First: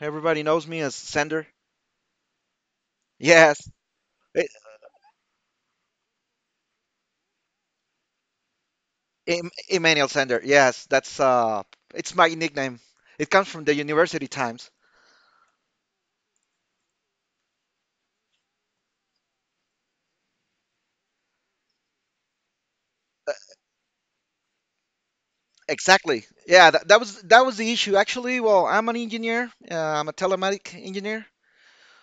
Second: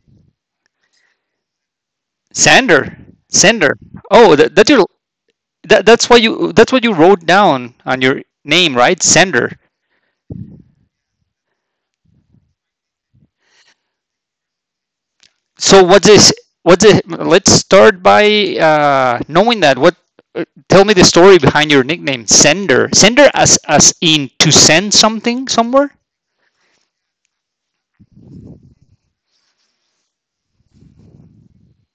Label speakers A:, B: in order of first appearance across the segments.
A: Everybody knows me as Sender.
B: Sander,
A: Yes,
B: Sander. Oh,
A: E-
B: that's your that's what you wrote down on your name, right? Sander.
A: Emmanuel Sender. Yes, that's it's my nickname. It comes from the university times.
B: So, what's this? What's it? Let's start by knowing that. What? Tell me the story behind your nickname, Sender. Sender, as in to send something somewhere.
A: Exactly. Yeah, that was the issue. Actually, well, I'm an engineer. I'm a telematic engineer.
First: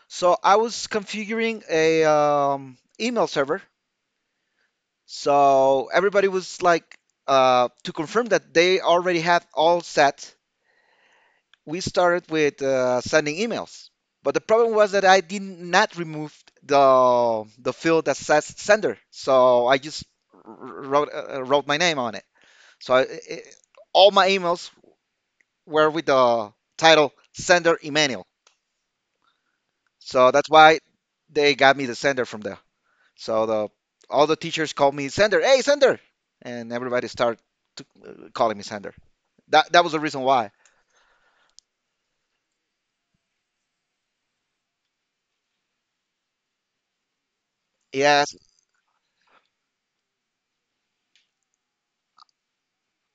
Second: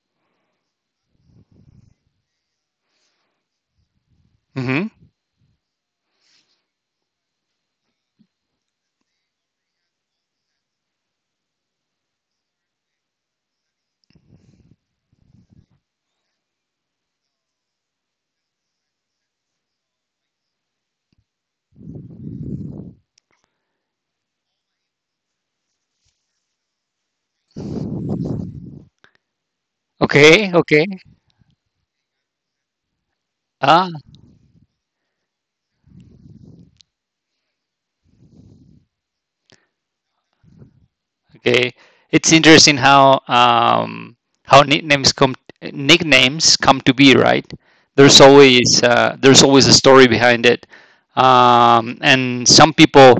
A: So I was configuring a email server.
B: hmm
A: So everybody was like to confirm that they already had all set. We started with sending emails. But the problem was that I did not remove the field that says sender, so I just wrote wrote my name on it. So all my emails were with the title sender Emmanuel. So
B: Okay,
A: that's why
B: okay.
A: they got me the sender from there. So the
B: Ah,
A: all the teachers called me sender. Hey sender, and everybody started to calling me sender. That was the reason why.
B: okay. It's interesting how nicknames come to be, right?
A: Yes,
B: There's always a story behind it. And some people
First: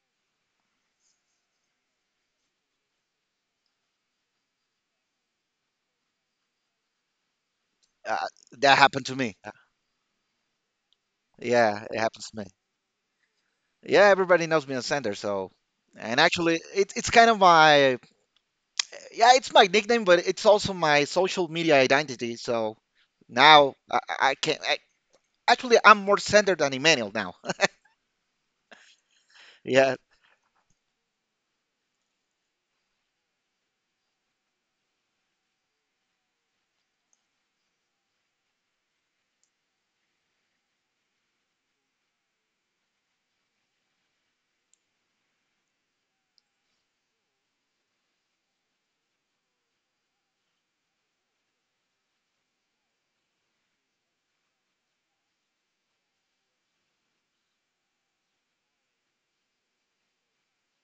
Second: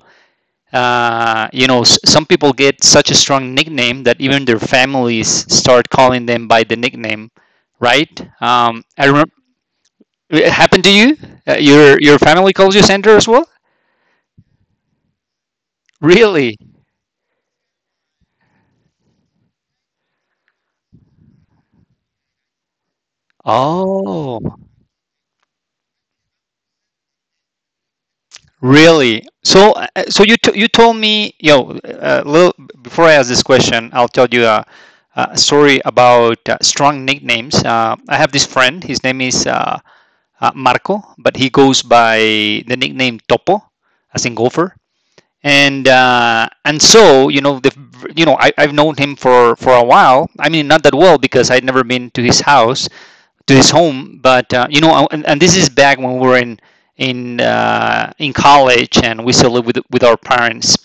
B: you know, some people get such a strong nickname that even their families start calling them by the nickname, right?
A: uh, that
B: I
A: happened to
B: remember
A: me.
B: it happened to you?
A: Yeah, it
B: Your
A: happens to me.
B: family calls you Sandra as well?
A: Yeah, everybody knows me as Sander, so and
B: Really?
A: actually it's kind of my yeah, it's my nickname, but it's also my social media identity. So now
B: Oh.
A: actually I'm more Sander than Emmanuel now.
B: Really? So,
A: Yeah,
B: so you told me, you know, little before I ask this question, I'll tell you a story about strong nicknames. I have this friend. His name is Marco, but he goes by the nickname Topo, as in golfer. And so you know the you know I've known him for a while. I mean, not that well because I'd never been to his house, to his home. But you know, and this is back when we were in college, and we still live with our parents.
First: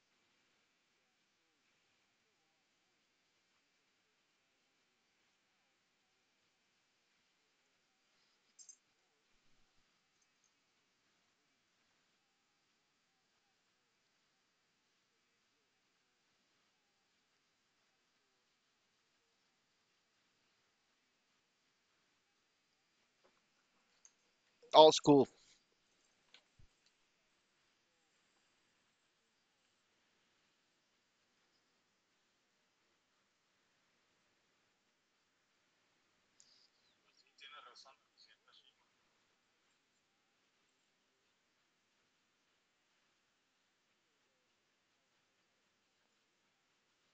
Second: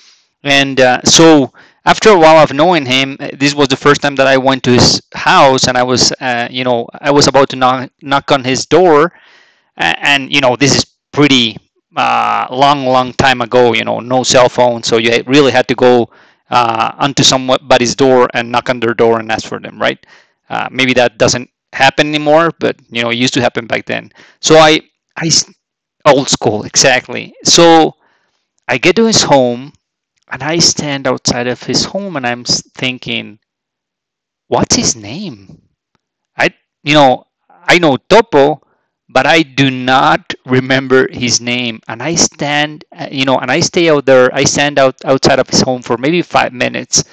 B: And so after a while of knowing him, this was the first time that I went to his house, and I was, you know, I was about to knock on his door, and you know this is pretty long, long time ago. You know, no cell phone, so you really had to go onto somebody's door and knock on their door and ask for them, right? Maybe that doesn't happen anymore, but you know, it used to happen back then. So I,
A: all school.
B: I old school exactly. So I get to his home and I stand outside of his home and I'm thinking, what's his name? I, you know, I know Topo, but I do not remember his name. And I stand, you know, and I stay out there. I stand out outside of his home for maybe 5 minutes,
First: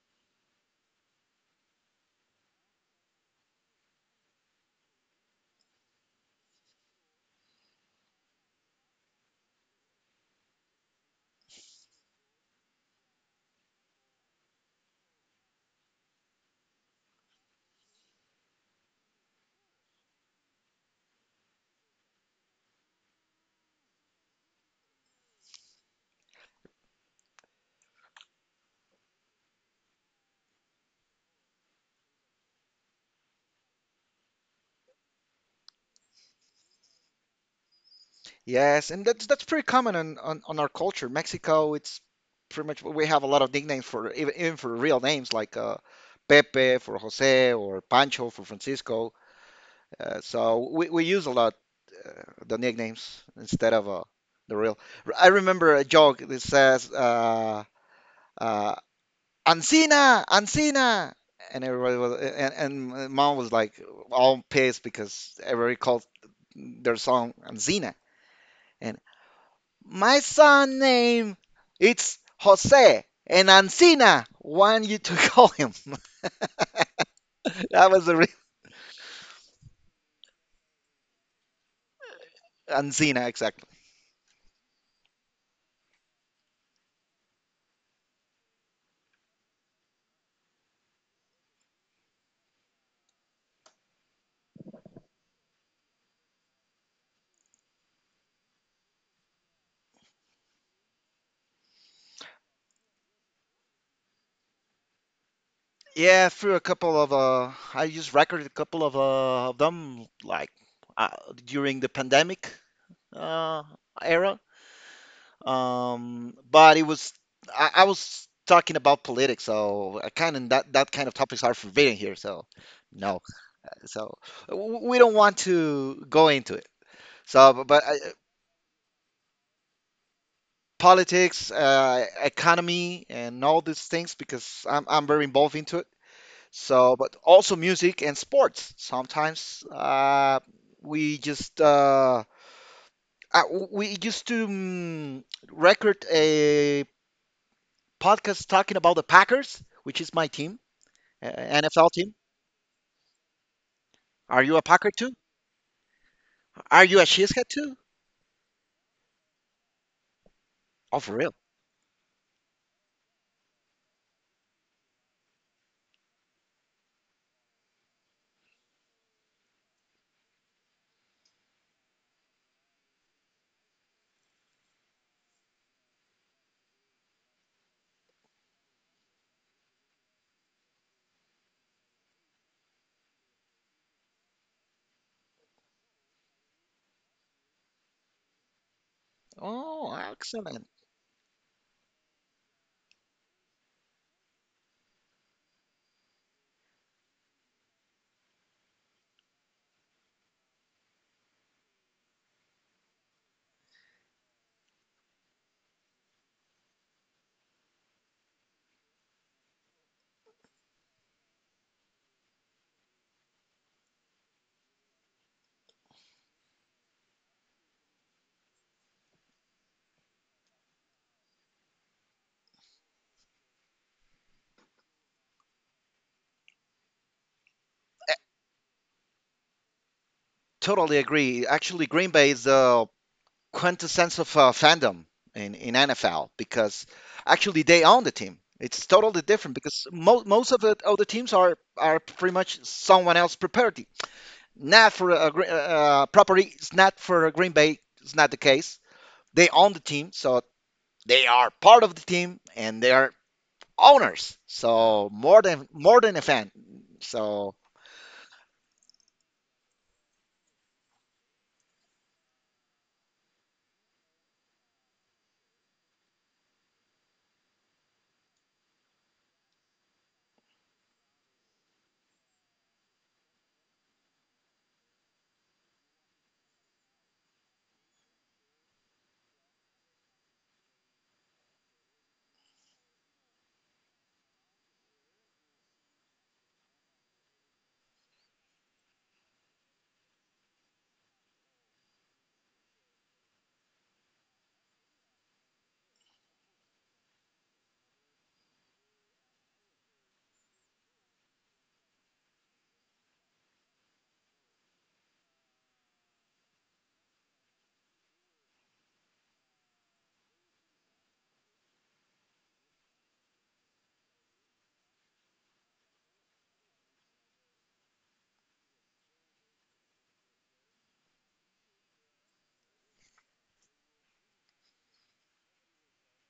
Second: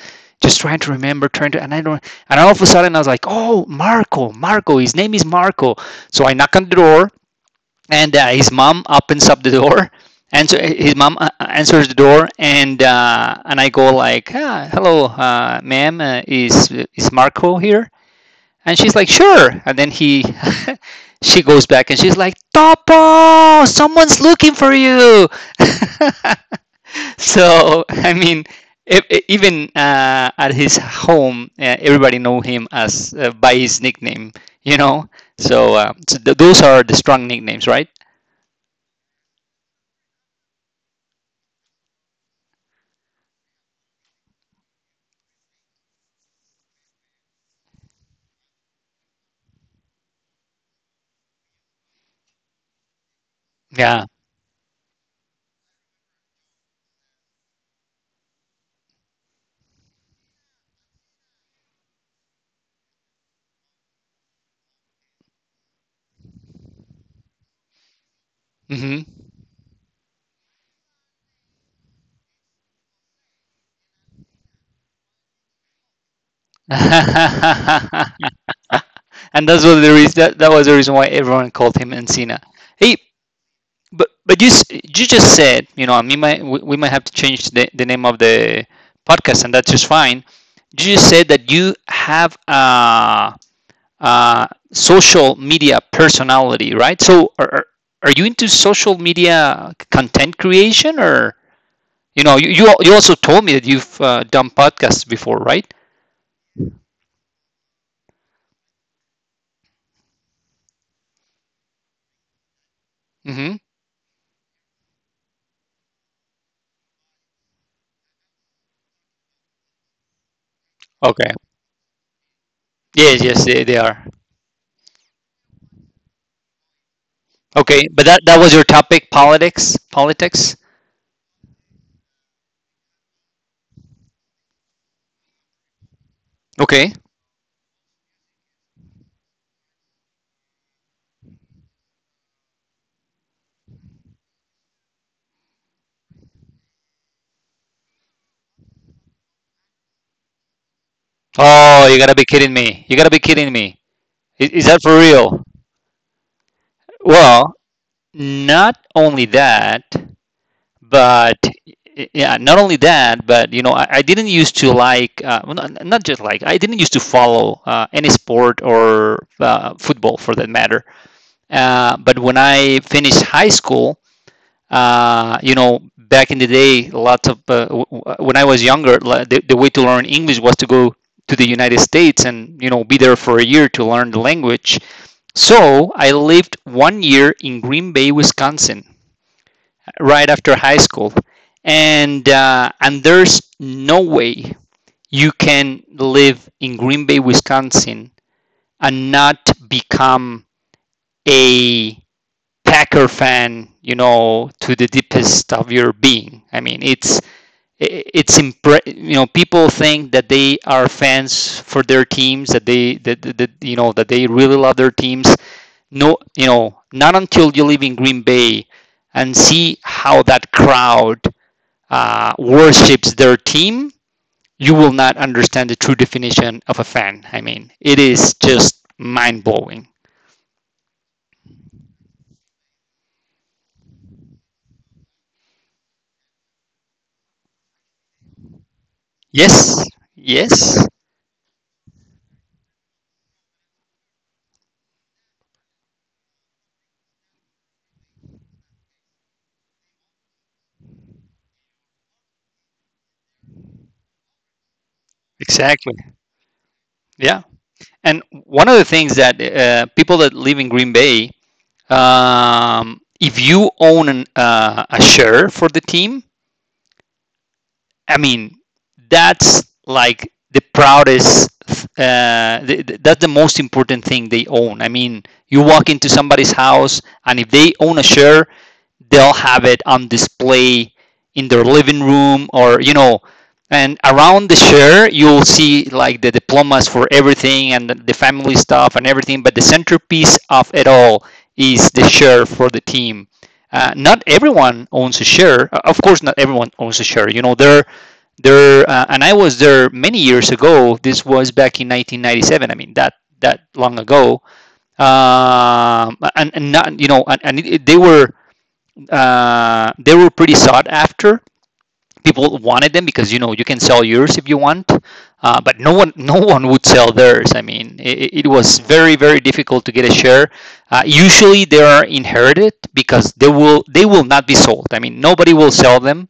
B: just trying to remember, and I don't. And all of a sudden, I was like, "Oh, Marco, Marco, his name is Marco." So I knock on the door, and his mom opens up the door. Answer his mom answers the door, and I go like, ah, "Hello, ma'am, is Marco here?" And she's like, sure. And then he, she goes back and she's like, Topo, someone's looking for you. So, I mean, even at his home, everybody know him as by his nickname, you know? So, so those are the strong nicknames, right?
A: Yes, and that's pretty common on our culture. Mexico, it's pretty much we have a lot of nicknames for even for real names like Pepe for Jose or Pancho for Francisco. So we use a lot uh, the nicknames instead of
B: Yeah.
A: the real. I remember a joke that says uh, "Ancina, Ancina," and everybody was and mom was like all pissed because everybody called their song Ancina, and
B: hmm
A: my son name it's Jose, and Ancina want you to call him.
B: and
A: That was the real
B: that's what the reason, that was the reason why everyone called him Encina. Hey,
A: Ancina, exactly.
B: but you you just said you know I mean might, we, might have to change the name of the podcast and that's just fine. You just said that you have a social media personality, right? So are you into social media content creation or you know you also told me that you've done podcasts before, right?
A: Yeah, through a couple of I just recorded a couple of them like uh, during the pandemic
B: Mm-hmm.
A: uh, era. But it was I was talking about politics, so I kind of that kind of
B: Okay.
A: topics are forbidden here. So no,
B: Yes, yes, they are.
A: so we don't want to go into it. So, bu- but
B: Okay, but that that was your topic, politics, politics.
A: politics, economy, and all these things because I'm very involved into it.
B: Okay.
A: So, but also music and sports. Sometimes we just uh, we used to record a podcast talking about the Packers, which is my team,
B: Oh,
A: NFL
B: you gotta
A: team.
B: be kidding me! You gotta be kidding me!
A: Are you a
B: Is that
A: Packer
B: for
A: too?
B: real?
A: Are you a Cheesehead
B: Well,
A: too?
B: not only that,
A: Oh, for real?
B: but yeah, not only that, but you know, I didn't used to like, well, not, not just like, I didn't used to follow any sport or football for that matter. But when I finished high school, you know, back in the day, lots of when I was younger, the way to learn English was to go to the United States and you know be there for a year to learn the language. So I lived one year in Green Bay, Wisconsin,
A: Oh,
B: right after
A: excellent.
B: high school, and there's no way you can live in Green Bay, Wisconsin, and not become a Packer fan, you know, to the deepest of your being. I mean, it's impre- you know people think that they are fans for their teams that you know that they really love their teams, no, you know, not until you live in Green Bay and see how that crowd worships their team, you will not understand the true definition of a fan. I mean it is just mind-blowing.
A: Totally agree. Actually, Green Bay is the quintessence of fandom in NFL because actually they own the team. It's totally different
B: Yes,
A: because most of the
B: yes,
A: other teams are pretty much someone else property. Not for a, property. It's not for a Green Bay. It's not the case. They own the team, so they are part of the team and they are owners. So
B: exactly,
A: more than a fan.
B: yeah.
A: So
B: And one of the things that people that live in Green Bay, if you own a share for the team, I mean, that's like the proudest. That's the most important thing they own. I mean, you walk into somebody's house, and if they own a share, they'll have it on display in their living room, or you know, and around the share you'll see like the diplomas for everything and the family stuff and everything, but the centerpiece of it all is the share for the team. Uh, not everyone owns a share. Of course not everyone owns a share. You know, there and I was there many years ago. This was back in 1997. I mean, that, that long ago. And not, you know, and it, they were pretty sought after. People wanted them because you know you can sell yours if you want. Uh, but no one, no one would sell theirs. I mean, it was very very difficult to get a share. Uh, usually they are inherited because they will not be sold. I mean nobody will sell them.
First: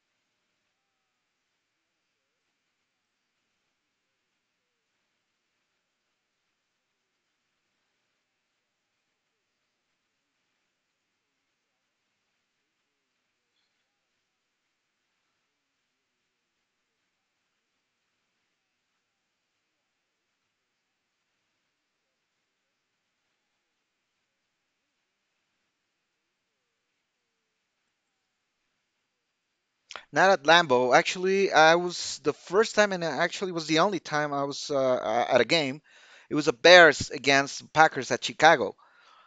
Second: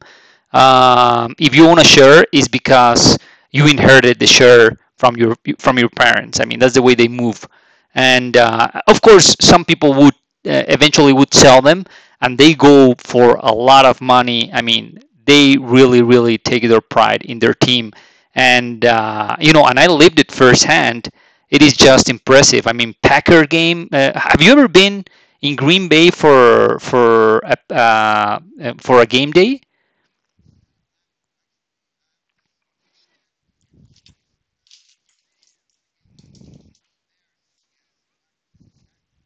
B: Um, if you own a share is because you inherited the share from your parents. I mean that's the way they move. And of course some people would eventually would sell them, and they go for a lot of money. I mean they really really take their pride in their team. And you know, and I lived it firsthand. It is just impressive. I mean packer game, have you ever been in Green Bay for for a game day?
A: not at Lambeau. Actually, I was the first time, and actually was the only time I was at a game. It was a Bears against Packers at Chicago.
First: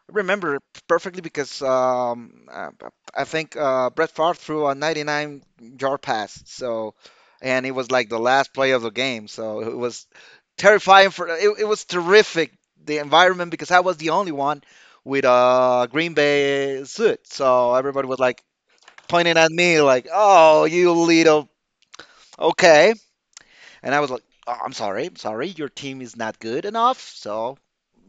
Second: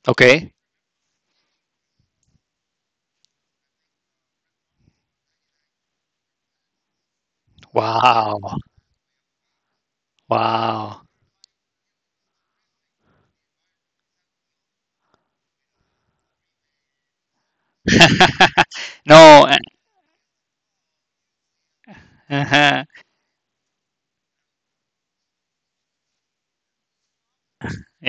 A: I
B: Okay.
A: remember perfectly because I think Brett Favre threw a 99-yard pass. So, and it was like the
B: Wow.
A: last play of the game. So it was
B: Wow.
A: terrifying for it was terrific the environment because I was the only one with a Green Bay suit. So everybody was like pointing
B: No,
A: at
B: uh,
A: me like, "Oh, you little
B: uh-huh.
A: okay." And I was like, oh, I'm sorry, your team is not good enough, so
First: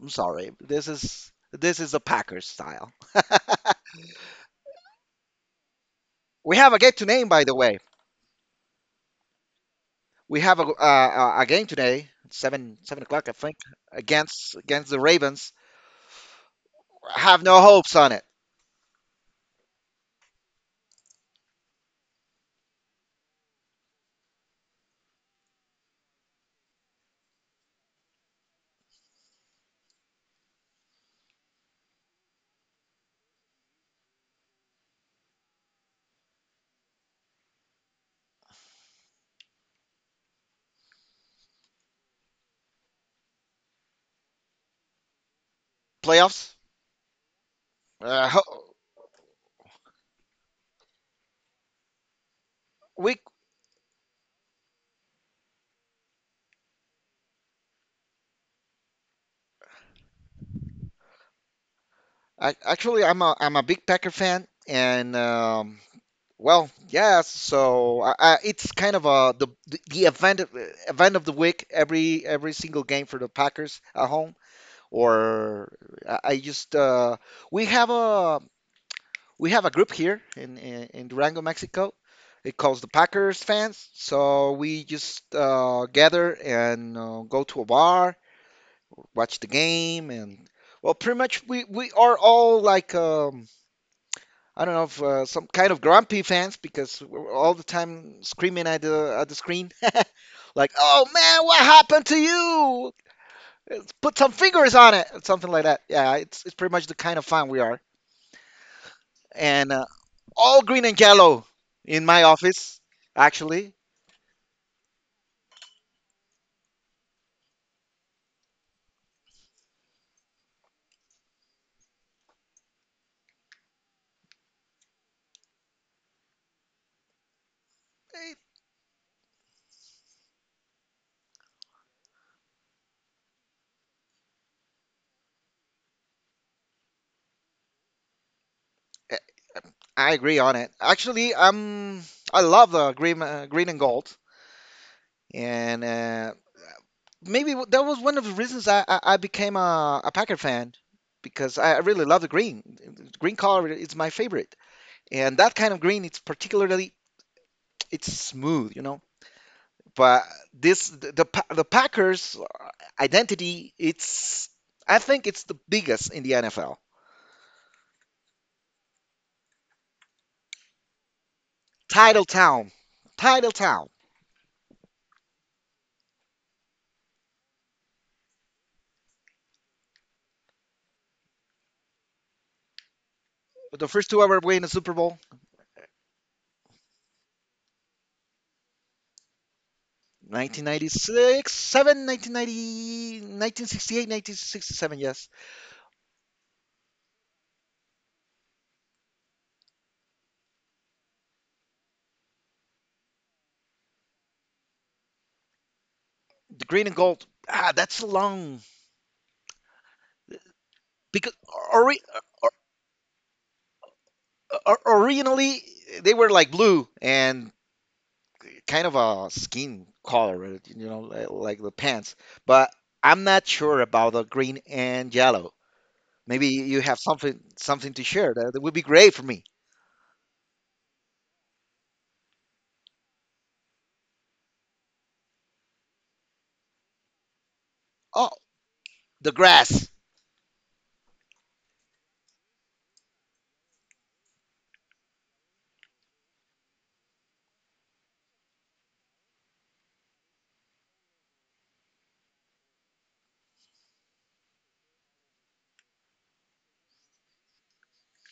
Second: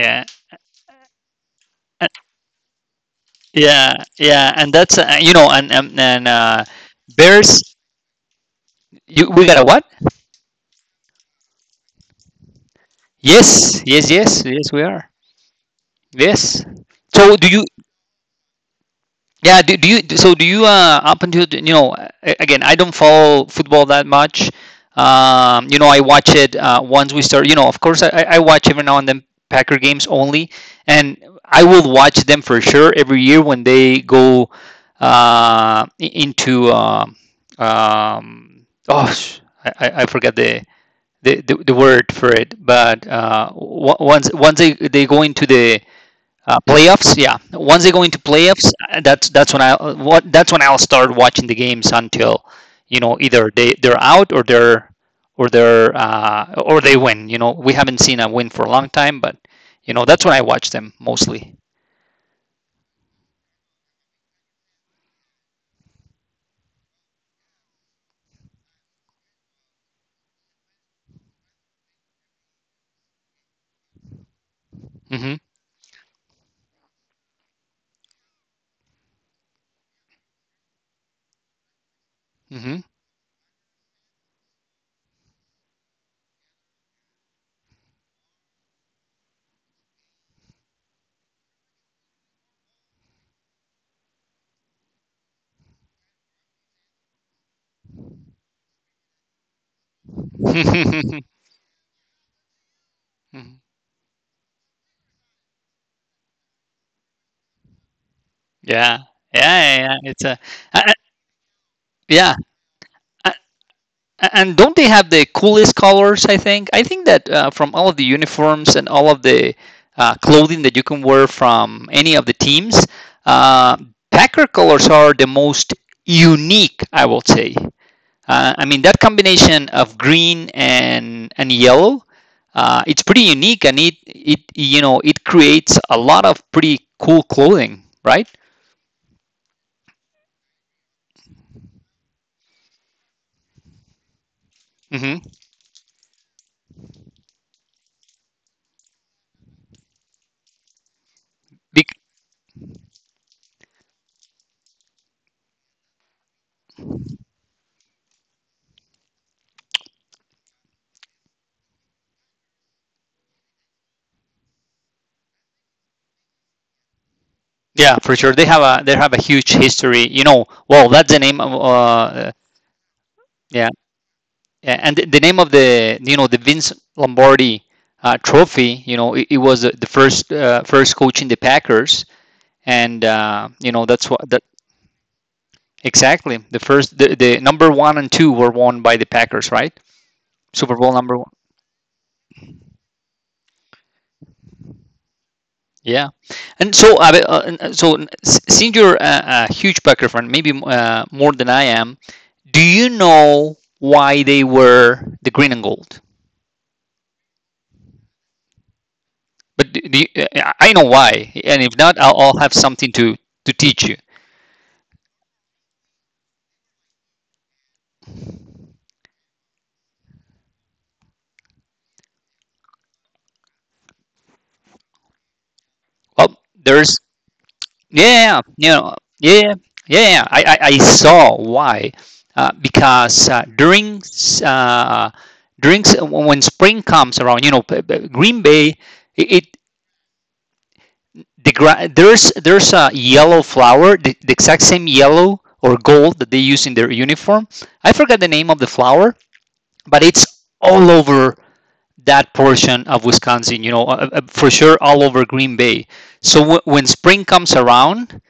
A: I'm sorry. This is the Packers style.
B: Yeah. Yeah. And that's you know, and and, and
A: We
B: uh
A: have a game to name, by the
B: Bears,
A: way.
B: you we got a what?
A: We have a game today, 7 7 o'clock, I think,
B: Yes. Yes, yes. Yes, we
A: against the
B: are.
A: Ravens.
B: Yes. So
A: Have
B: do
A: no
B: you,
A: hopes on it.
B: yeah, do you so do you up until you know again I don't follow football that much. You know I watch it once we start. You know of course I I watch every now and then Packer games only, and I will watch them for sure every year when they go into oh I, I forgot the, the the word for it, but once once they go into the
A: Playoffs.
B: playoffs, yeah. Once they go into
A: Ho-
B: playoffs, that's when I what that's when I'll start watching the games until you
A: we
B: know either they're out or they're or they win. You know, we haven't seen a win for a long time, but you know that's when I watch them mostly.
A: I, actually, I'm a big Packer fan, and well, yes. So it's kind of a the event of the week. Every single game for the Packers at home,
B: hmm
A: or I just we have a we have a group here in Durango, Mexico. It
B: hmm
A: calls the Packers fans. So we just gather and go to a bar, watch the game, and well, pretty much we are all like I don't know if some kind of grumpy fans because we're all the time screaming at the screen, like, "Oh man, what happened to you? Put some fingers on it," or something like that. Yeah, it's pretty much the kind of fan we are,
B: yeah.
A: and
B: Yeah, yeah, yeah. It's a
A: all green
B: I, I-
A: and yellow in my
B: yeah.
A: office. Actually,
B: And don't they have the coolest colors? I think. I think that from all of the uniforms and all of the clothing that you can wear from any of the teams, uh, Packer colors are the most unique, I will say. I mean that combination of green and yellow. It's pretty unique, and it you know it creates a lot of pretty cool clothing, right?
A: Eh, I agree on it. Actually, I love the green green and gold,
B: hmm
A: and maybe that was one of the reasons I became a Packer fan because I
B: Bec-
A: really love the green. The Green color is my favorite, and that kind of green, it's particularly it's smooth, you know. But this the, Pa- the Packers identity, it's I think it's the biggest in the NFL.
B: yeah, for sure. They have a huge history. You know, well, that's the name of
A: Title town, title
B: yeah,
A: town.
B: yeah, and the name of the you know the Vince Lombardi Trophy, you know, it was the first first coach in the Packers, and you
A: The
B: know
A: first
B: that's
A: two
B: what
A: ever
B: that
A: win a Super Bowl.
B: exactly the first the number one and two were won by the Packers, right? Super Bowl number one.
A: 1996, 1968, 1967. Yes.
B: Yeah, and so so since you're a huge Packer fan, maybe more than I am, do you know why they were the green and gold?
A: The green and gold, ah, that's a long
B: But do you, I know
A: because
B: why, and if
A: ori-
B: not, I'll have something to teach you.
A: originally they were like blue and kind of a skin color, right? You know, like the pants. But I'm not sure about the green and yellow.
B: Well,
A: Maybe you have
B: there's
A: something to share.
B: yeah,
A: That
B: you
A: would be
B: know,
A: great for
B: yeah,
A: me.
B: yeah. Yeah, yeah, yeah. I saw why, because uh, during when spring comes around,
A: Oh,
B: Green Bay,
A: the
B: it
A: grass,
B: the gra- there's a yellow flower, the exact same yellow or gold that they use in their uniform. I forgot the name of the flower, but it's all over that portion of Wisconsin, for sure all over Green Bay. So when spring comes around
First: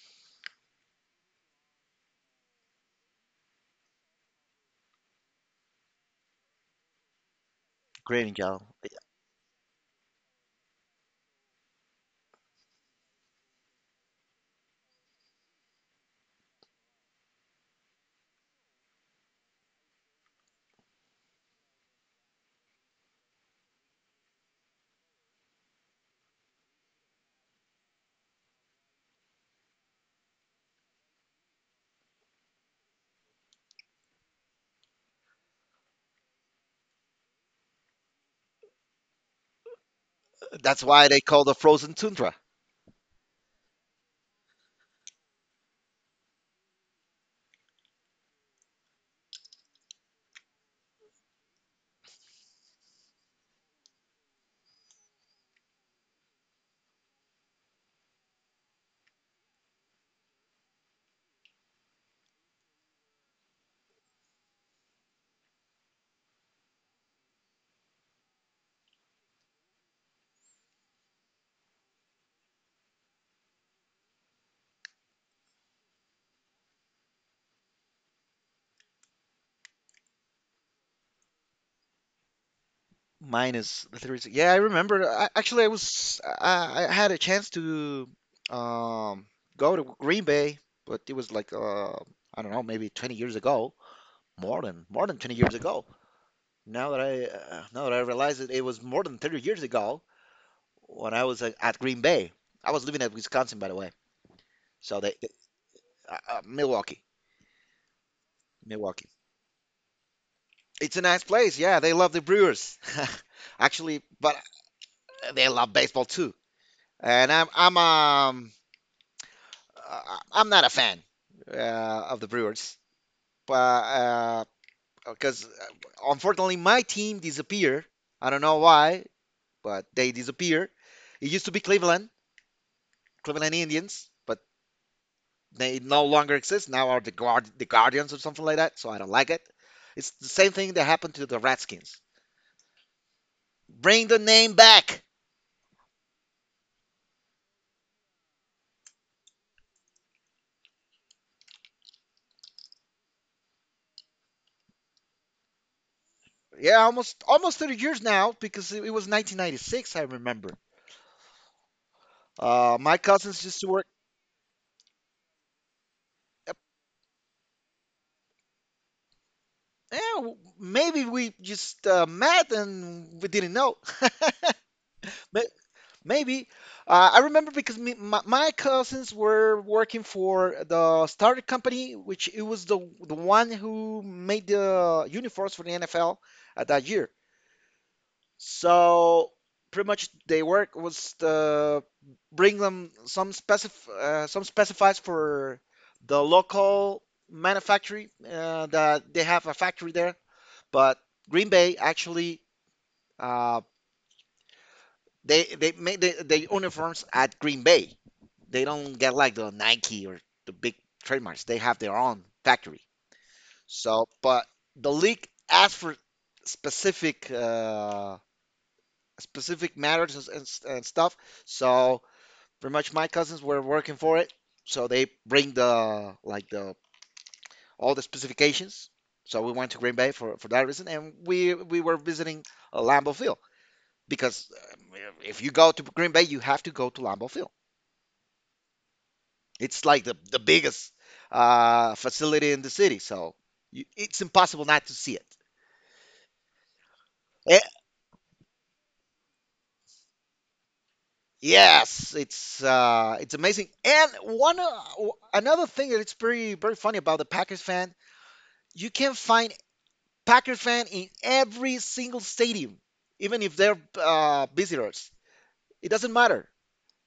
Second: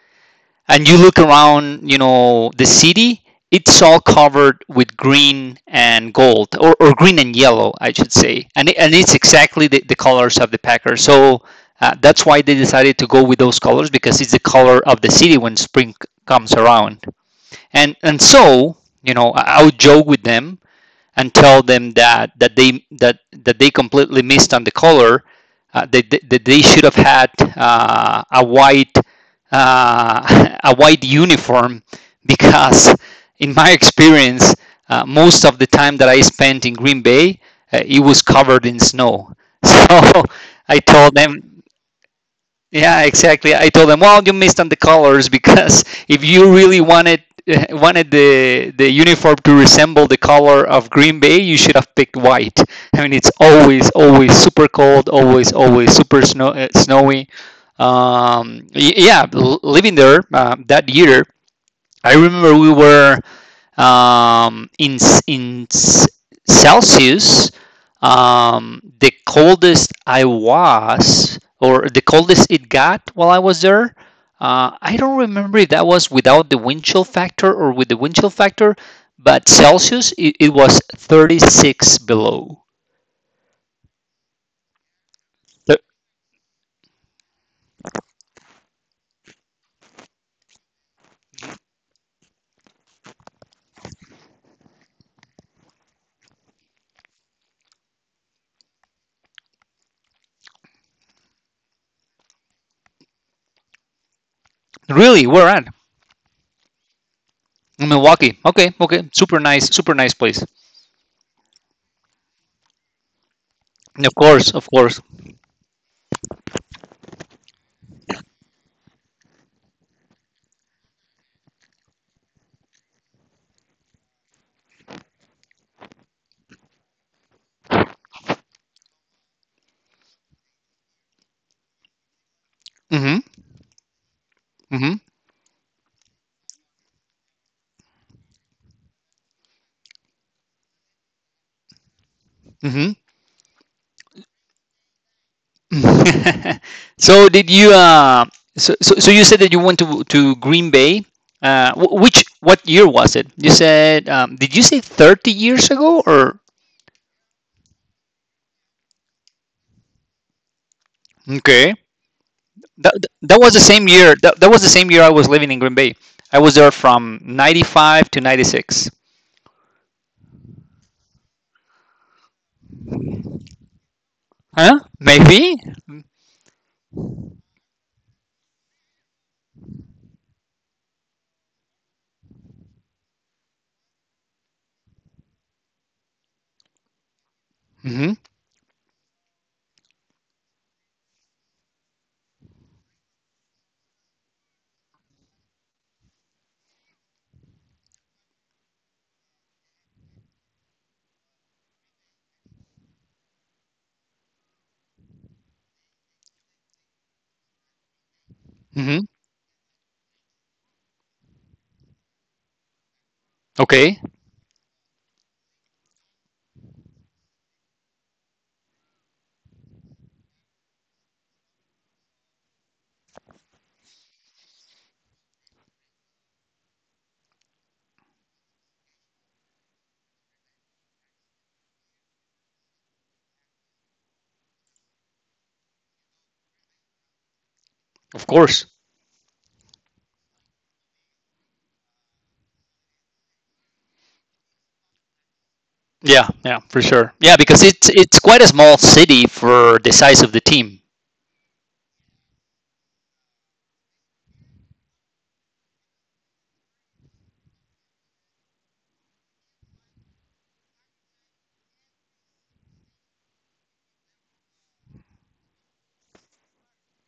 B: and you look around, the city, it's all covered with green and gold, or green and yellow, I should
A: green and
B: say.
A: yellow.
B: And it's exactly the colors of the Packers. So that's why they decided to go with those colors, because it's the color of the city when spring comes around. And so, I would joke with them and tell them that they completely missed on the color, that they should have had, a white, a white uniform because in my experience, most of the time that I spent in Green Bay, it was covered in snow. So I
A: That's why
B: told
A: they call the
B: them,
A: frozen tundra.
B: yeah, exactly. I told them, well, you missed on the colors because if you really wanted wanted the uniform to resemble the color of Green Bay, you should have picked white. I mean, it's always, always super cold, always, always super snowy. Yeah, living there, that year, I remember we were in in Celsius, the coldest I was, or the coldest it got while I was there. I don't remember if that was without the wind chill factor or with the wind chill factor, but Celsius, it was 36 below.
A: Mine is the Yeah, I remember. Actually, I had a chance to um go to Green Bay, but it was like I don't know, maybe 20 years ago, more than 20 years ago. Now that I realize it, it was more than 30 years ago when I was at Green Bay. I was living at Wisconsin, by the way. So
B: Really, where at?
A: Milwaukee,
B: In Milwaukee. Okay,
A: Milwaukee.
B: okay, super nice place.
A: It's a nice place. Yeah, they love the Brewers. Actually,
B: Of
A: but
B: course, of course.
A: they love baseball too. And I'm uh, I am not a fan of the Brewers, but because unfortunately my team disappeared. I don't know why, but they disappeared. It used to be Cleveland,
B: Mm-hmm.
A: Cleveland Indians, but
B: Mm-hmm.
A: they no longer exist. Now are the Guardians or something like that. So I don't like it. It's the same thing that happened to the Redskins.
B: Mm-hmm.
A: Bring the name back.
B: So did you so, so so you said that you went to Green Bay. Wh- which What year was it? You said Did you say 30 years ago, or?
A: Yeah, almost 30 years now because it was 1996. I remember.
B: Okay.
A: My
B: That
A: cousins used
B: was the
A: to work.
B: same year. That was the same year I was living in Green Bay. I was there from 95 to 96.
A: Yeah, maybe we just met and we didn't know.
B: Huh?
A: May-
B: Maybe?
A: Maybe. I remember because my cousins were working for the starter company, which it was the one who made the uniforms for the NFL at that year.
B: Mhm.
A: So pretty much their work was to bring them some specif some specifies for the local manufacturer that they have a factory there but Green Bay actually uh, they make the uniforms at Green Bay. They don't
B: Mhm.
A: get like the Nike or the big trademarks. They have their own factory.
B: Okay.
A: So, but the league asked for specific uh, specific matters and, stuff. So pretty much my cousins were working for it. So they bring the like the all the specifications. So we went to Green Bay for that reason, and we were visiting Lambeau Field. Because if you go to Green Bay, you have to go to Lambeau Field.
B: Of course.
A: It's like the biggest facility in the city, so it's impossible not to see it.
B: Yeah, yeah, for sure. Yeah, because
A: Eh,
B: it's quite a small city for the size of the team.
A: yes, it's amazing. And one another thing that it's pretty very funny about the Packers fan, you can find Packers fan in every single stadium, even if they're visitors. It doesn't matter.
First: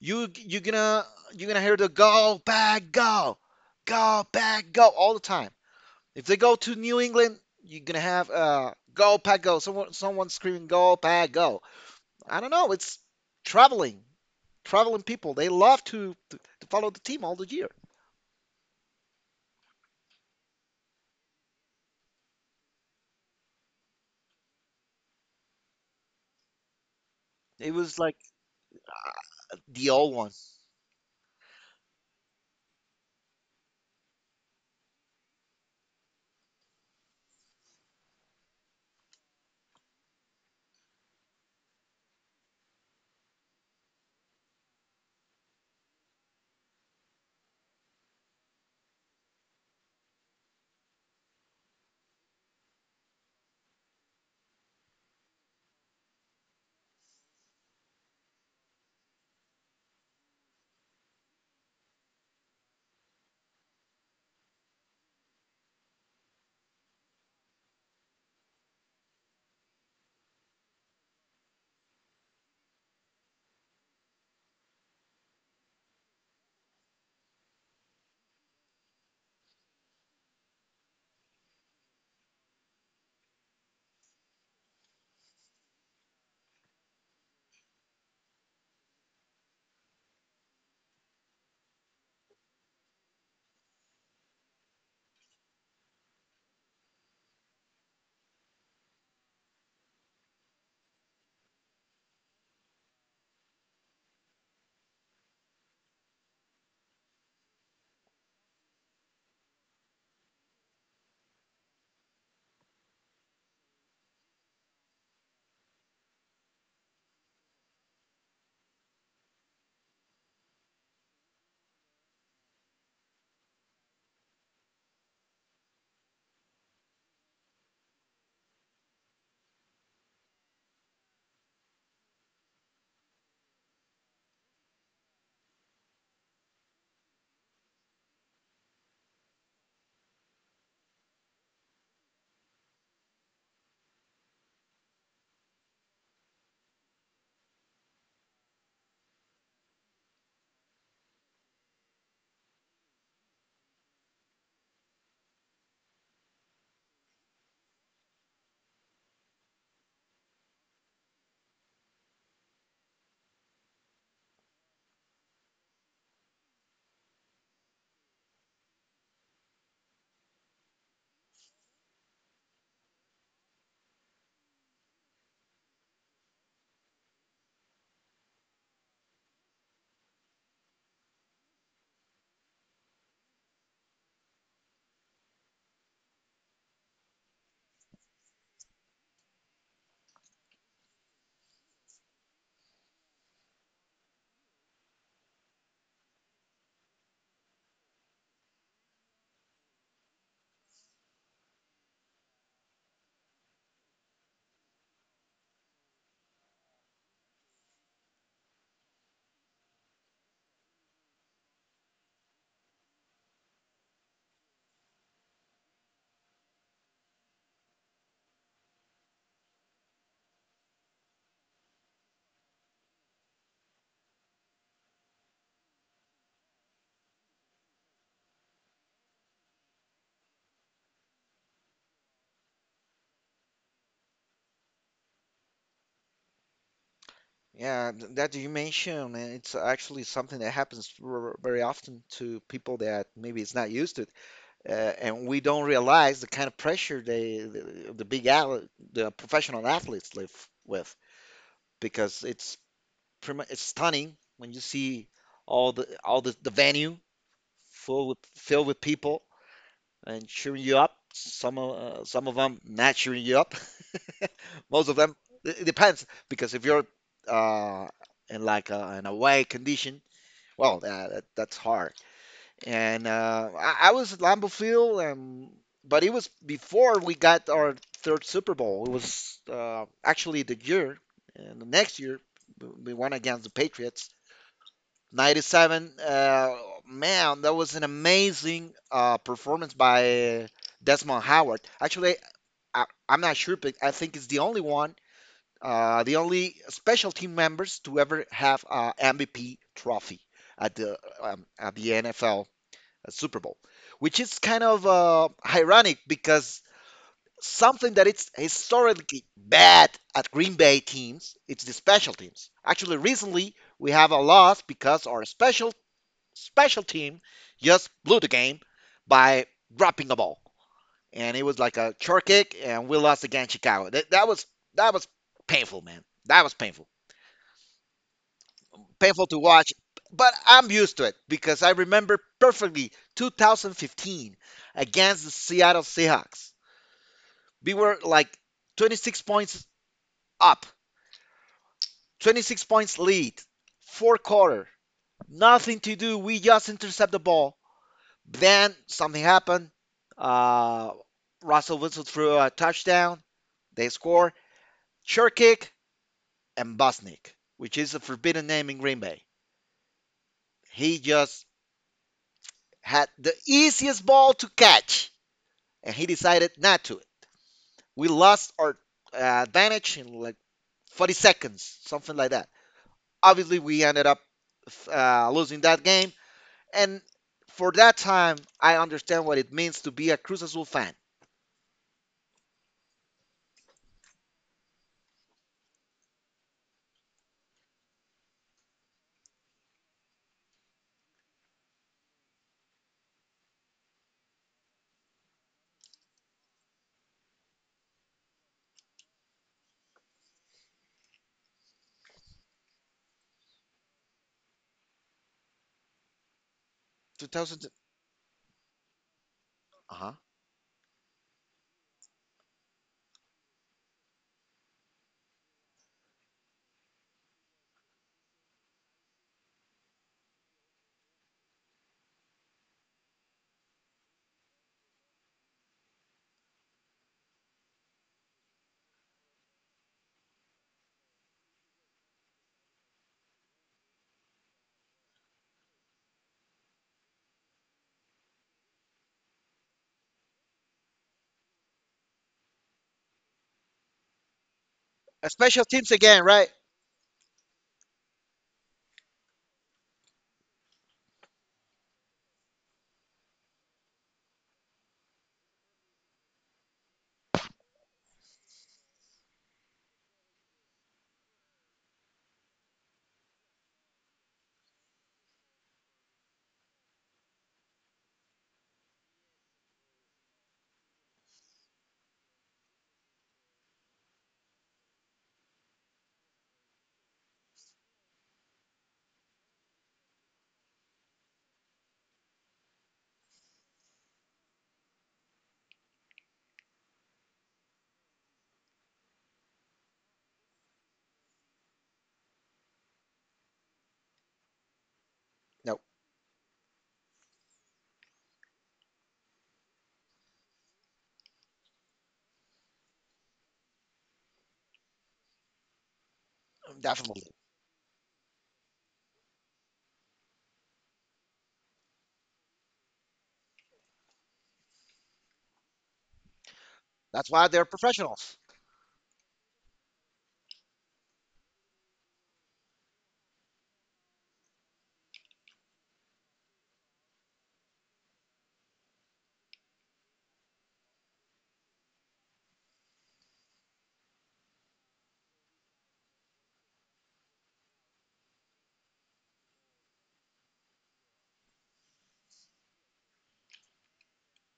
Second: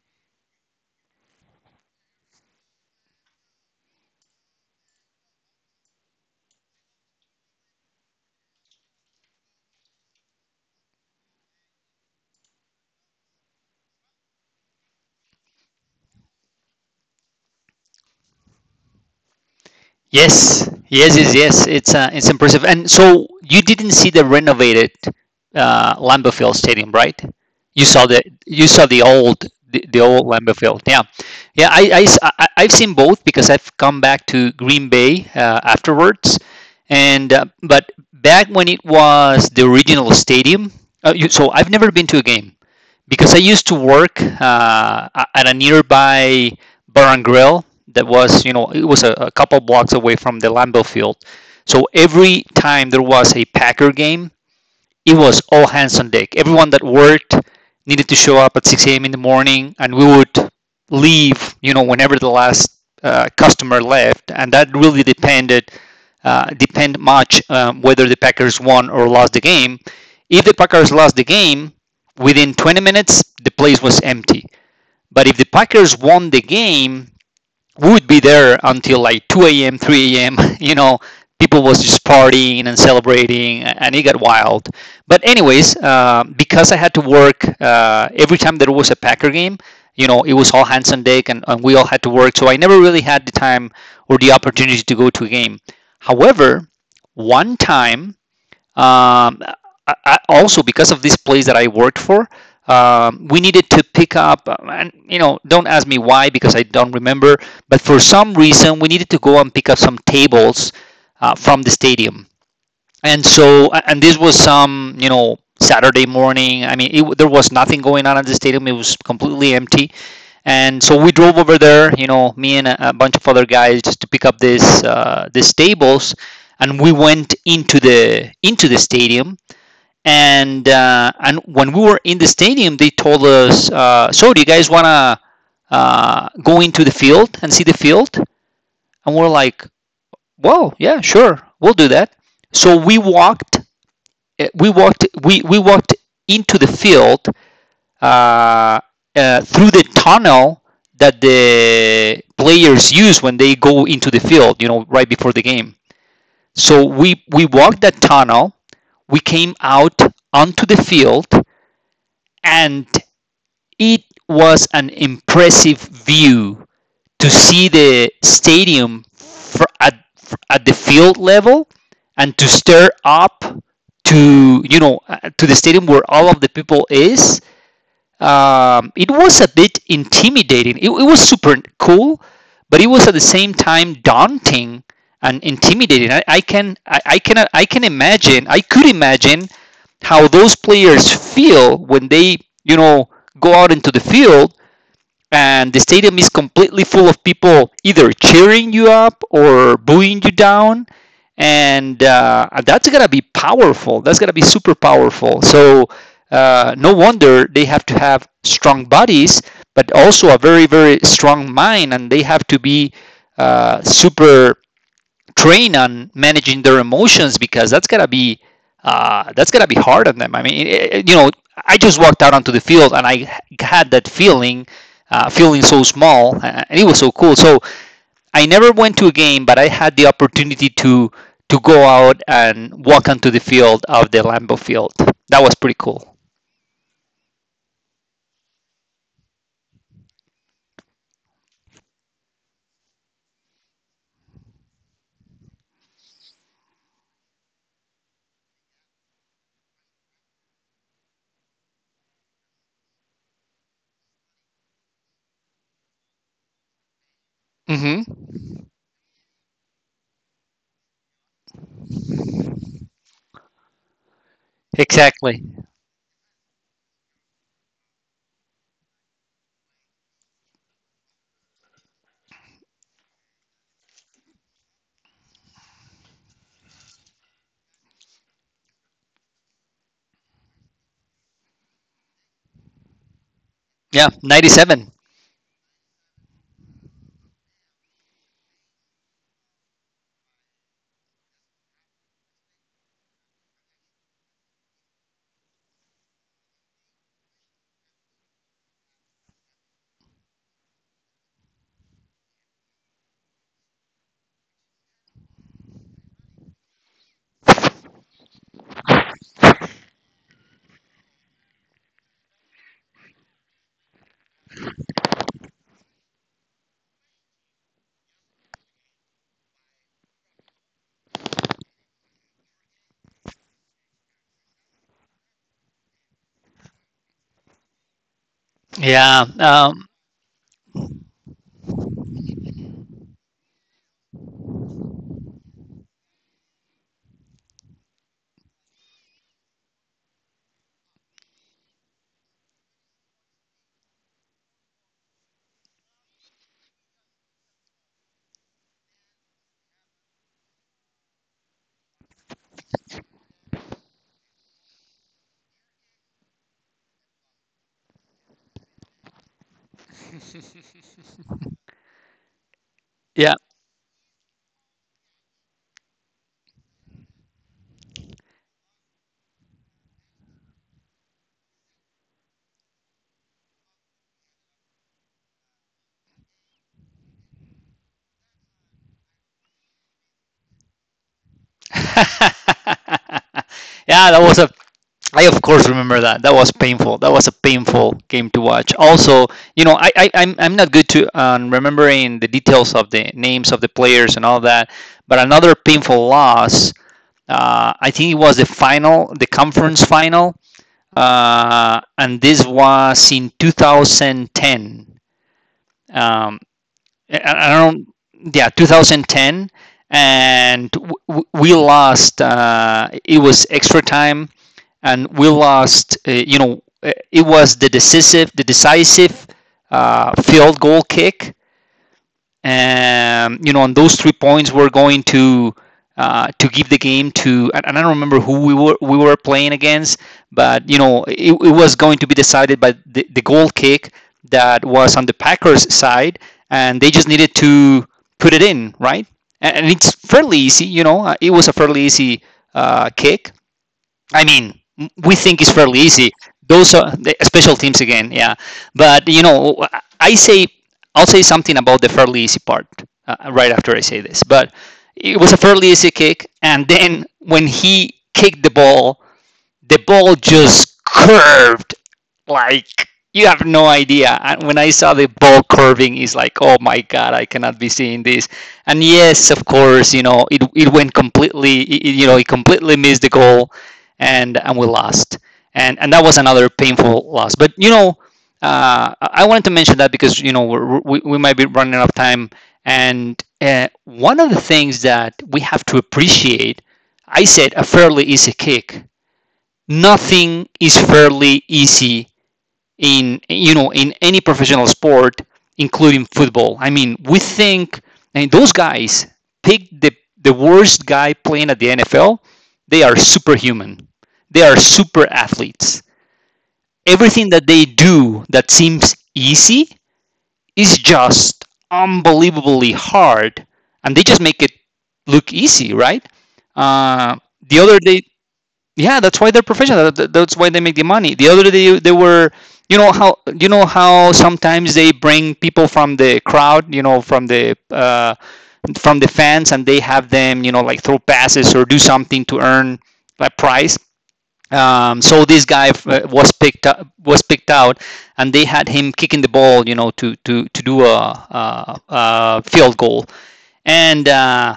A: You're gonna you're gonna hear the go back go all the time. If they go to New England, you're gonna have go pack go. Someone screaming go pack go. I don't know. It's traveling, traveling people. They love to to follow the team all the year.
B: Yes, yes, yes, yes. It's impressive. And so you didn't see the renovated, Lambeau Field Stadium, right?
A: It
B: You
A: was
B: saw
A: like
B: the
A: the old
B: old
A: one.
B: Lambeau Field. Yeah, yeah. I have seen both because I've come back to Green Bay, afterwards, and, but back when it was the original stadium. So I've never been to a game because I used to work, at a nearby bar and grill that was, it was a couple blocks away from the Lambeau Field. So every time there was a Packer game, it was all hands on deck. Everyone that worked needed to show up at 6 a.m. in the morning, and we would leave, whenever the last customer left, and that really depended depend much whether the Packers won or lost the game. If the Packers lost the game, within 20 minutes the place was empty. But if the Packers won the game, we would be there until like 2 a.m., 3 a.m. You know, people was just partying and celebrating, and it got wild. But anyways, because I had to work every time there was a Packer game, it was all hands on deck, and we all had to work. So I never really had the time or the opportunity to go to a game. However, one time, um, I also, because of this place that I worked for, we needed to pick up, and don't ask me why because I don't remember, but for some reason, we needed to go and pick up some tables from the stadium. And so and this was some, Saturday morning. I mean, there was nothing going on at the stadium, it was completely empty. And so we drove over there, you know, me and a bunch of other guys, just to pick up this these tables. And we went into the stadium. And when we were in the stadium, they told us, so do you guys want to, go into the field and see the field? And we're like, whoa, yeah, sure, we'll do that. So we walked we walked we walked into the field, uh, through the tunnel that the players use when they go into the field, right before the game. So we walked that tunnel, we came out onto the field. And it was an impressive view, to see the stadium at the field level, and to stare up to, the stadium where all of the people is. Um, it was a bit intimidating, it was super cool, but it was at the same time daunting and intimidating. I could imagine how those players feel when they, you know go out into the field and the stadium is completely full of people either cheering you up or booing you down. And that's gonna be powerful, that's gonna be super powerful. So no wonder they have to have strong bodies but also a very, very strong mind, and they have to be super train on managing their emotions because that's gotta be, that's gotta be hard on them. I mean, you know, I just walked out onto the field and I had that feeling, feeling so small, and it was so cool. So I never went to a game, but I had the opportunity to go out and walk onto the field of the Lambeau Field. That was pretty cool.
A: Yeah, that you mentioned, and it's actually something that happens very often to people that maybe it's not used to it, uh, and we don't realize the kind of pressure they the big al the professional athletes live with because it's pretty much, it's stunning when you see all the venue
B: Hmm.
A: full with filled with people and cheering you up. Some of them not cheering you up. Most of them
B: Exactly.
A: it depends because if you're uh, in like an away condition, well, that's hard. And I was at Lambeau Field, and but it was before we got our third Super Bowl. It was actually the year, and the next year we won against the
B: Yeah,
A: Patriots.
B: 97.
A: '97, man, that was an amazing performance by Desmond Howard. Actually, I'm not sure, but I think it's the only one, the only special team members to ever have an MVP trophy at the at the NFL Super Bowl, which is kind of ironic because something that it's historically bad at Green Bay teams it's the special teams. Actually, recently we have a loss because our special team just blew the game by dropping the ball, and it was like a short kick, and we lost against Chicago. That was that was painful, man. That was painful, painful
B: Yeah.
A: to watch. But I'm used to it because I remember perfectly 2015 against the Seattle Seahawks. We were like 26 points up, 26 points lead, fourth quarter, nothing to do. We just intercept the ball. Then something happened. Uh, Russell Wilson threw a touchdown. They score. Cherkik and Busnick, which is a forbidden name in Green Bay. He just had the
B: Yeah.
A: easiest ball to catch, and he decided not to. We lost our advantage in like 40 seconds, something like that. Obviously, we ended up losing that game, and for that time, I understand what it means to be a Cruz Azul fan.
B: yeah, that was a I of course remember that. That was painful. That was a painful game to watch. Also, you know, I'm not good to, remembering the details of the names of the players and all that. But another painful loss. I think it was the final, the conference final, and this was in 2010. Um, I
A: 2000,
B: don't. Yeah, 2010,
A: uh-huh.
B: and we lost. It was extra time and we lost. You know, it was the decisive, the decisive field goal kick, and, you know, and those 3 points were going to, give the game to. And I don't remember who we were playing against, but, you know, it was going to be decided by the goal kick that was on the Packers side, and they just needed to put it in, right? And it's fairly easy, you know. It was a fairly easy kick. I mean, we think it's
A: Special
B: fairly
A: teams
B: easy.
A: again, right?
B: Those are the special teams again, yeah. But, you know, I say I'll say something about the fairly easy part, right after I say this. But it was a fairly easy kick, and then when he kicked the ball just curved, like, you have no idea. And when I saw the ball curving, it's like, oh my god, I cannot be seeing this. And yes, of course, you know, it went completely, you know, it completely missed the goal, and we lost. And that was another painful loss. But, you know, I wanted to mention that because, you know, we might be running out of time. And, one of the things that we have to appreciate, I said, a fairly easy kick. Nothing is fairly easy in, any professional sport,
A: No,
B: including football. I mean, we think, and those guys pick the worst guy playing at the NFL. They are superhuman. They are super athletes. Everything
A: definitely.
B: that they do that seems easy is just unbelievably hard, and they just make it look easy, right? Uh,
A: That's why
B: the
A: they're
B: other day,
A: professionals.
B: yeah, that's why they're professional. That's why they make the money. The other day they were, you know how, you know how sometimes they bring people from the crowd, you know, from the fans, and they have them, you know, like throw passes or do something to earn a prize. So this guy was picked up, was picked out, and they had him kicking the ball, you know, to do a field goal. And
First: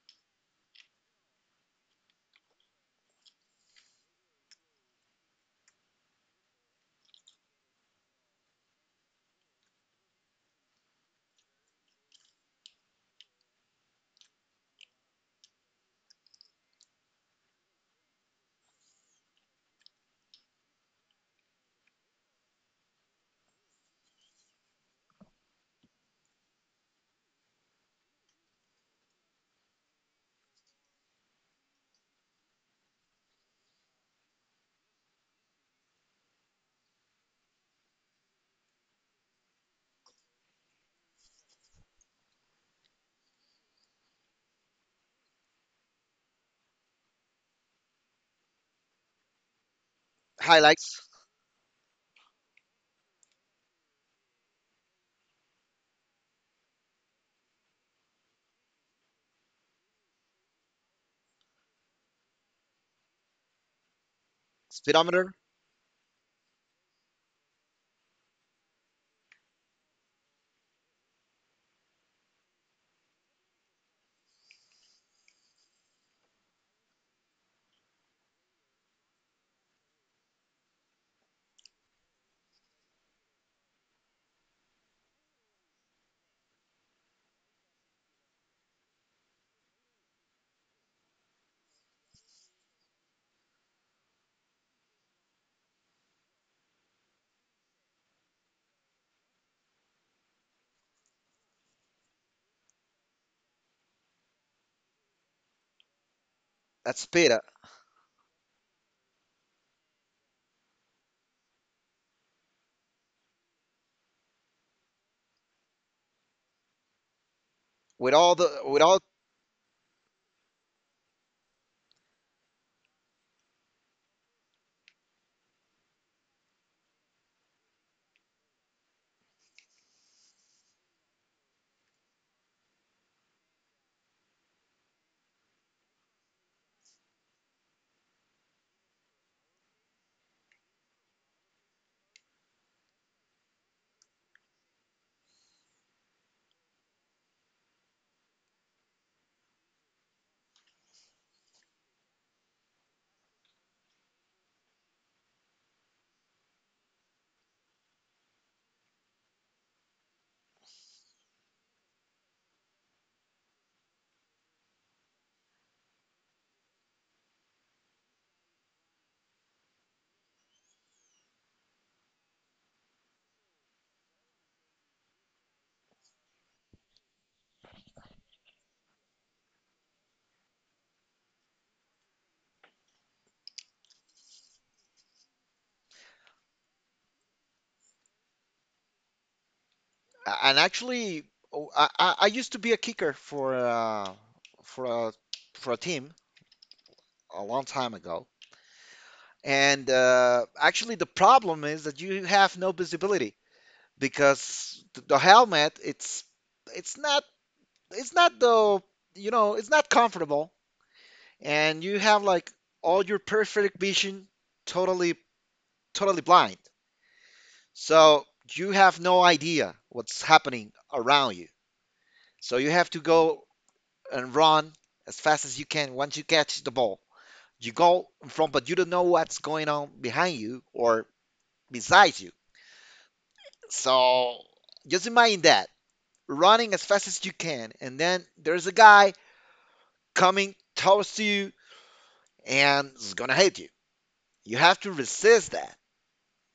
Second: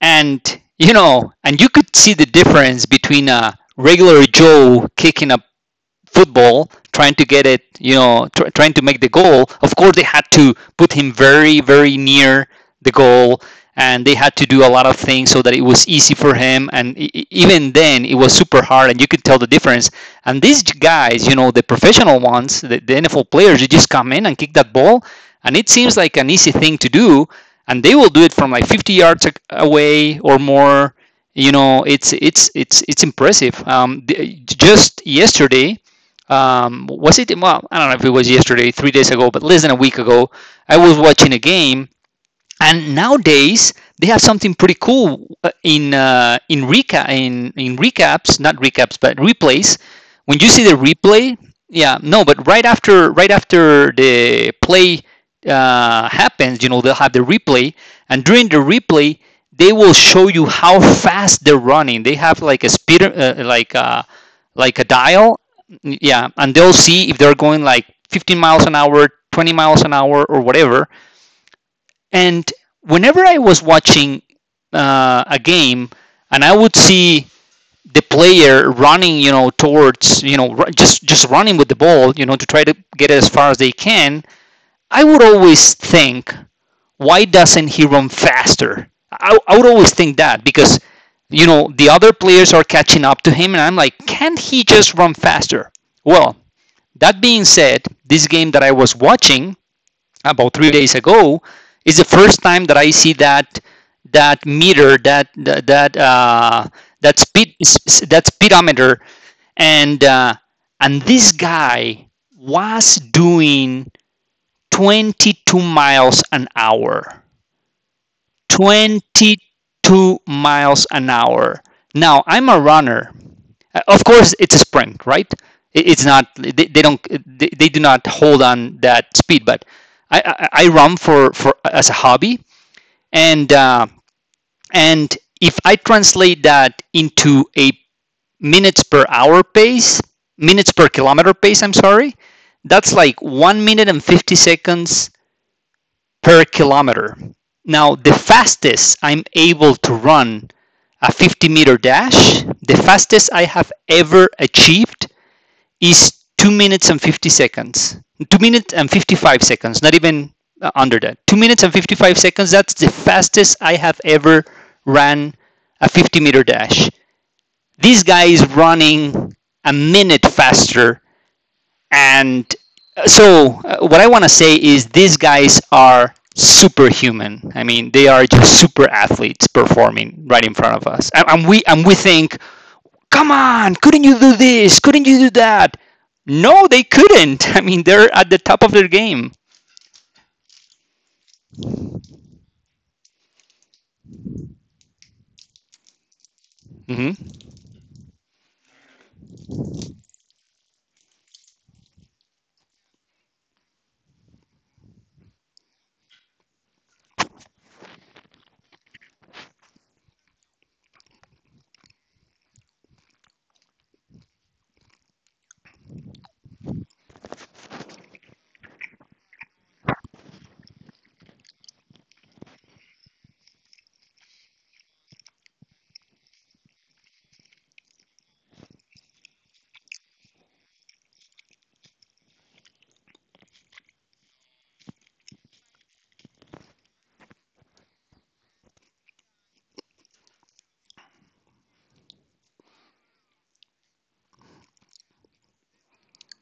B: and you know, and you could see the difference between a regular Joe kicking a football, trying to get it, you know, trying to make the goal. Of course, they had to put him very, very near the goal, and they had to do a lot of things so that it was easy for him. And even then, it was super hard, and you could tell the difference. And these guys, you know, the professional ones, the NFL players, you just come in and kick that ball, and it seems like an easy thing to do. And they will do it from like 50 yards away or more. You know, it's impressive. Just yesterday, was it? Well, I don't know if it was yesterday, 3 days ago, but less than a week ago, I was watching a game, and nowadays they have something pretty cool in recap, in recaps, not recaps but replays, when you see the
A: Highlights,
B: replay. Yeah, no, but right after, right after the play happens, you know, they'll have the replay, and during the replay they will show you how fast they're running. They have like a speed, like a, like a
A: speedometer,
B: dial. Yeah, and they'll see if they're going like 15 miles an hour, 20 miles an hour, or whatever. And whenever I was watching a game, and I would see the player running, you know, towards, you know, just running with the ball, you know, to try to get it as far as they can, I would always think, why doesn't he run faster? I would always think that because, you know, the other players are catching up to him, and I'm like, can't he just run faster? Well, that being said, this game that I was watching about 3 days ago is the first time that I see that, that meter, that
A: that's
B: that
A: speed.
B: speed, that speedometer. And and this guy was doing 22 miles an hour,
A: With all
B: 22 miles an hour. Now, I'm a runner. Of course, it's a sprint, right? It's not, they don't, they do not hold on that speed. But I run for as a hobby, and and if I translate that into a minutes per hour pace, minutes per kilometer pace, I'm sorry, that's like 1 minute and 50 seconds per kilometer. Now, the fastest I'm able to run a 50-meter dash, the fastest I have ever achieved is 2 minutes and 50 seconds, 2 minutes and 55 seconds, not even under that. 2 minutes and 55 seconds, that's the fastest I have ever ran a 50-meter dash. This guy is running a minute faster. And what I want to say is these guys are superhuman. I mean, they are just super athletes performing right in front of us. And we think, come on, couldn't you do this? Couldn't you do that? No, they couldn't. I mean, they're at the top of their game.
A: and actually, oh, I used to be a kicker for for a for a team
B: Hmm.
A: a long time ago. And actually, the problem is that you have no visibility because the helmet, it's not it's not the you know, it's not comfortable, and you have like all your perfect vision totally totally blind. So you have no idea what's happening around you. So you have to go and run as fast as you can once you catch the ball. You go in front, but you don't know what's going on behind you or beside you. So just imagine that, running as fast as you can, and then there's a guy coming towards you and is gonna hit you. You have to resist that.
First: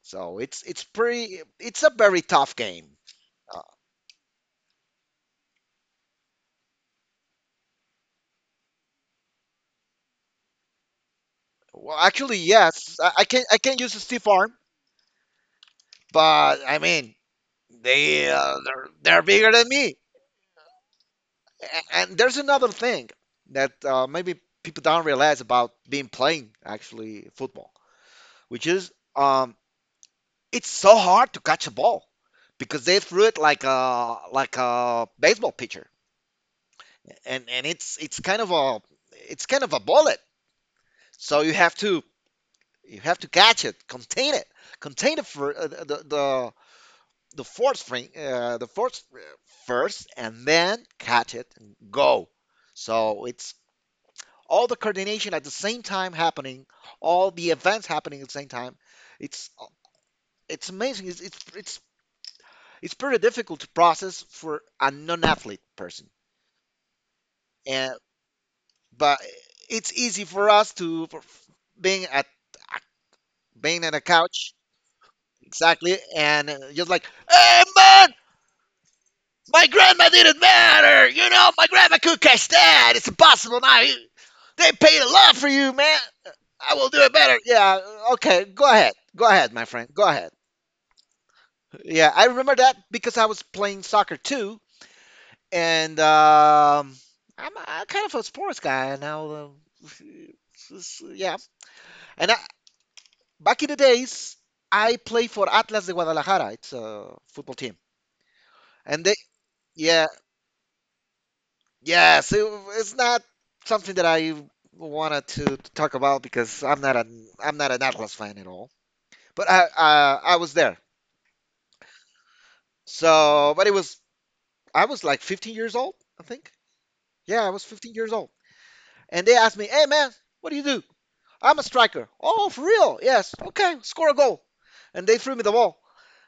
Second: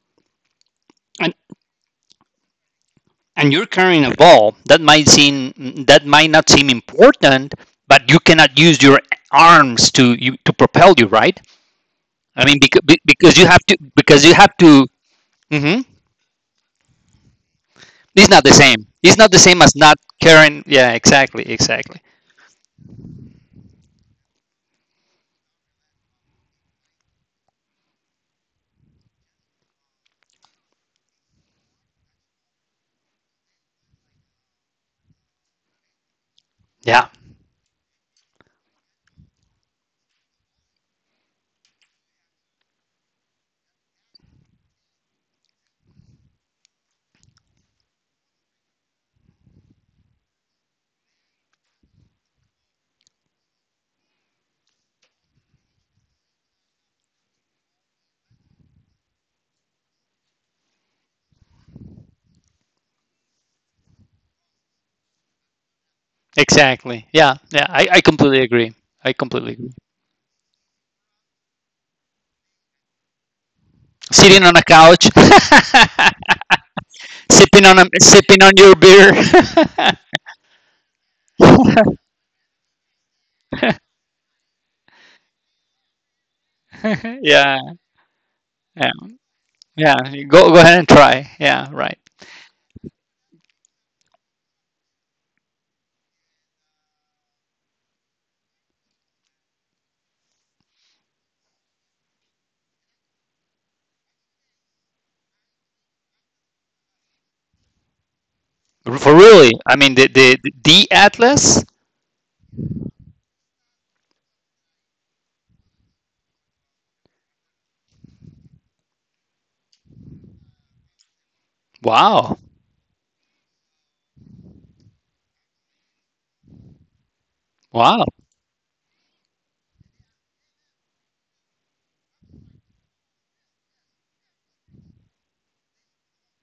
A: So it's it's
B: And
A: pretty it's a very tough game.
B: and
A: Uh,
B: you're carrying a ball that might seem, that might not seem important, but you cannot use your arms to you, to propel you, right?
A: well,
B: I
A: actually,
B: mean, because,
A: yes,
B: because
A: I
B: you
A: can
B: have to,
A: use a
B: because you
A: stiff
B: have
A: arm.
B: to. Hmm.
A: But I mean,
B: It's not
A: they
B: the same. It's not
A: they're
B: the same
A: bigger
B: as
A: than
B: not
A: me.
B: carrying. Yeah, exactly, exactly.
A: And there's another thing that maybe people don't realize about being playing actually football, which is it's so hard to catch a ball because they threw it like a baseball pitcher,
B: Yeah,
A: and it's kind of a, it's kind of a bullet. So you have to catch it, contain the the fourth spring, the fourth, first, and then catch it and go. So it's all the coordination at the same time happening, all the events happening at the same time. It's it's amazing. It's pretty difficult to process for a non-athlete person,
B: exactly. Yeah, yeah. I
A: and
B: completely agree. I
A: but
B: completely agree.
A: it's easy for us to for being at, being on a
B: Sitting on a
A: couch,
B: couch.
A: exactly, and just like,
B: Sipping
A: hey
B: on a,
A: man,
B: sipping on your beer.
A: my grandma didn't matter. You know, my grandma could catch that. It's impossible now. You- they paid a lot for you, man. I will do it better.
B: Yeah,
A: Yeah, okay. Go
B: yeah,
A: ahead. Go ahead, my
B: yeah.
A: friend. Go ahead.
B: Go ahead and try. Yeah, right.
A: Yeah, I remember that because I was playing soccer too, and I kind of a sports guy now. Yeah, and I, back in the days, I played for Atlas de Guadalajara. It's a football team,
B: For
A: and they,
B: really, I mean the
A: yeah,
B: the the Atlas.
A: yes, it, it's not something that I wanted to talk about because I'm not an Atlas fan at all. But I, I was there.
B: Wow,
A: So, but it was, I was like 15 years old, I think. Yeah, I was
B: wow.
A: 15 years old, and they asked me, "Hey man, what do you do?" I'm a striker. Oh, for real? Yes. Okay, score a goal. And they threw me the ball.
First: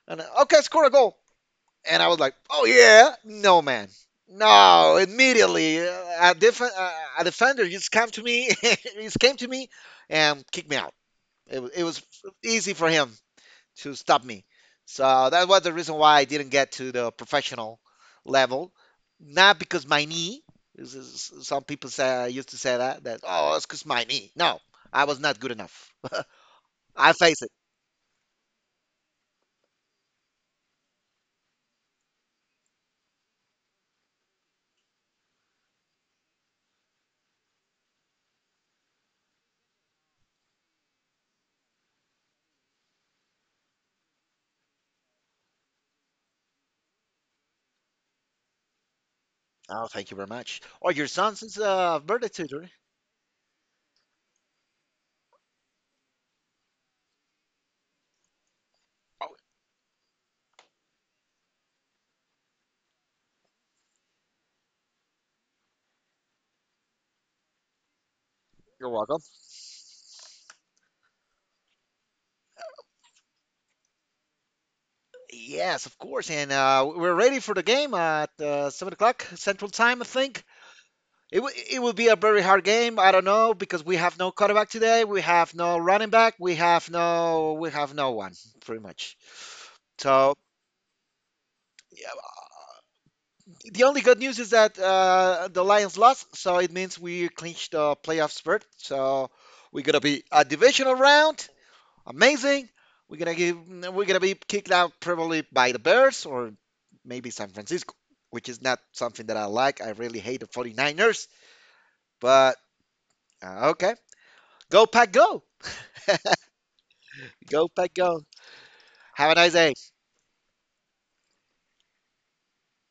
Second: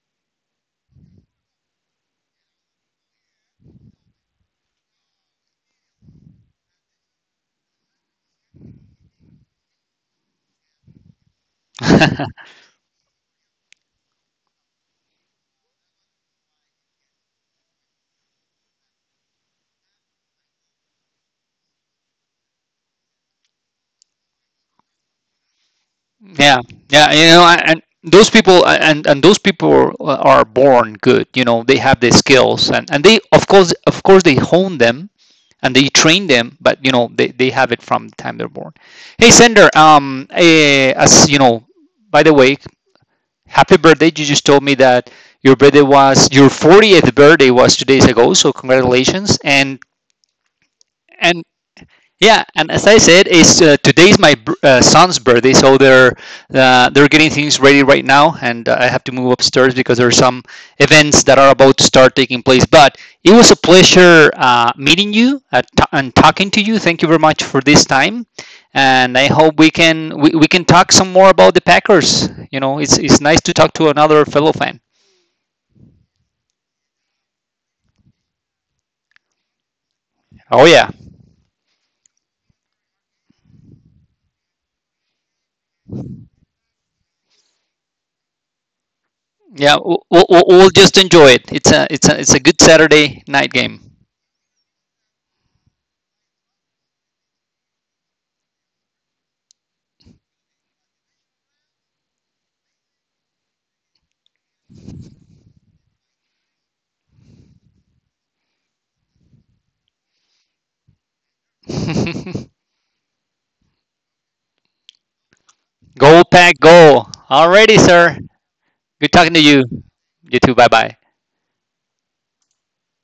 A: And okay, score a goal. And I was like, "Oh yeah, no man, no!" Immediately, a defender just came to me, he just came to me, and kicked me out. It was
B: Yeah,
A: easy for him to stop me, so that was the reason why I didn't get to the professional level. Not because my knee. This is- some people say used to say that, that oh, it's because my knee. No, I was not good enough.
B: yeah.
A: I
B: You
A: face
B: know,
A: it.
B: and those people, and those people are born good. You know, they have the skills, and they of course they hone them and they train them. But you know, they have it from the time they're born. Hey, Sender. As you know, by the way, happy birthday. You just told me that your 40th birthday was 2 days ago. So congratulations.
A: Oh, thank you very much. Oh, your son's
B: And
A: is, birthday
B: yeah,
A: today.
B: and as I said, it's today's my son's birthday, so they're getting things ready right now, and I have to
A: Oh,
B: move upstairs because there are some events that are about to start taking place. But it was a pleasure meeting you and talking to you. Thank you very much for this time,
A: you're
B: and
A: welcome.
B: I hope we can, we can talk some more about the Packers. You know, it's nice to talk to another fellow fan.
A: Yes, of course, and we're ready for the game at 7 o'clock Central Time, I think.
B: Oh yeah,
A: It will be a very hard game. I don't know because we have no quarterback today. We have no running back. We have no, one, pretty much.
B: yeah. We'll, we'll,
A: So
B: we'll just enjoy it. It's a, it's
A: yeah,
B: a it's a good Saturday night
A: the
B: game.
A: only good news is that the Lions lost, so it means we clinched the playoff berth. So we're gonna be a divisional round, amazing. We're gonna give we're gonna be kicked out probably by the Bears or maybe San Francisco, which is not something that I like. I really hate the Forty Niners. But okay. Go pack go.
B: Go Pack, go!
A: Go
B: Alrighty,
A: pack
B: sir.
A: go.
B: Good
A: Have
B: talking
A: a
B: to
A: nice
B: you.
A: day.
B: You too. Bye bye.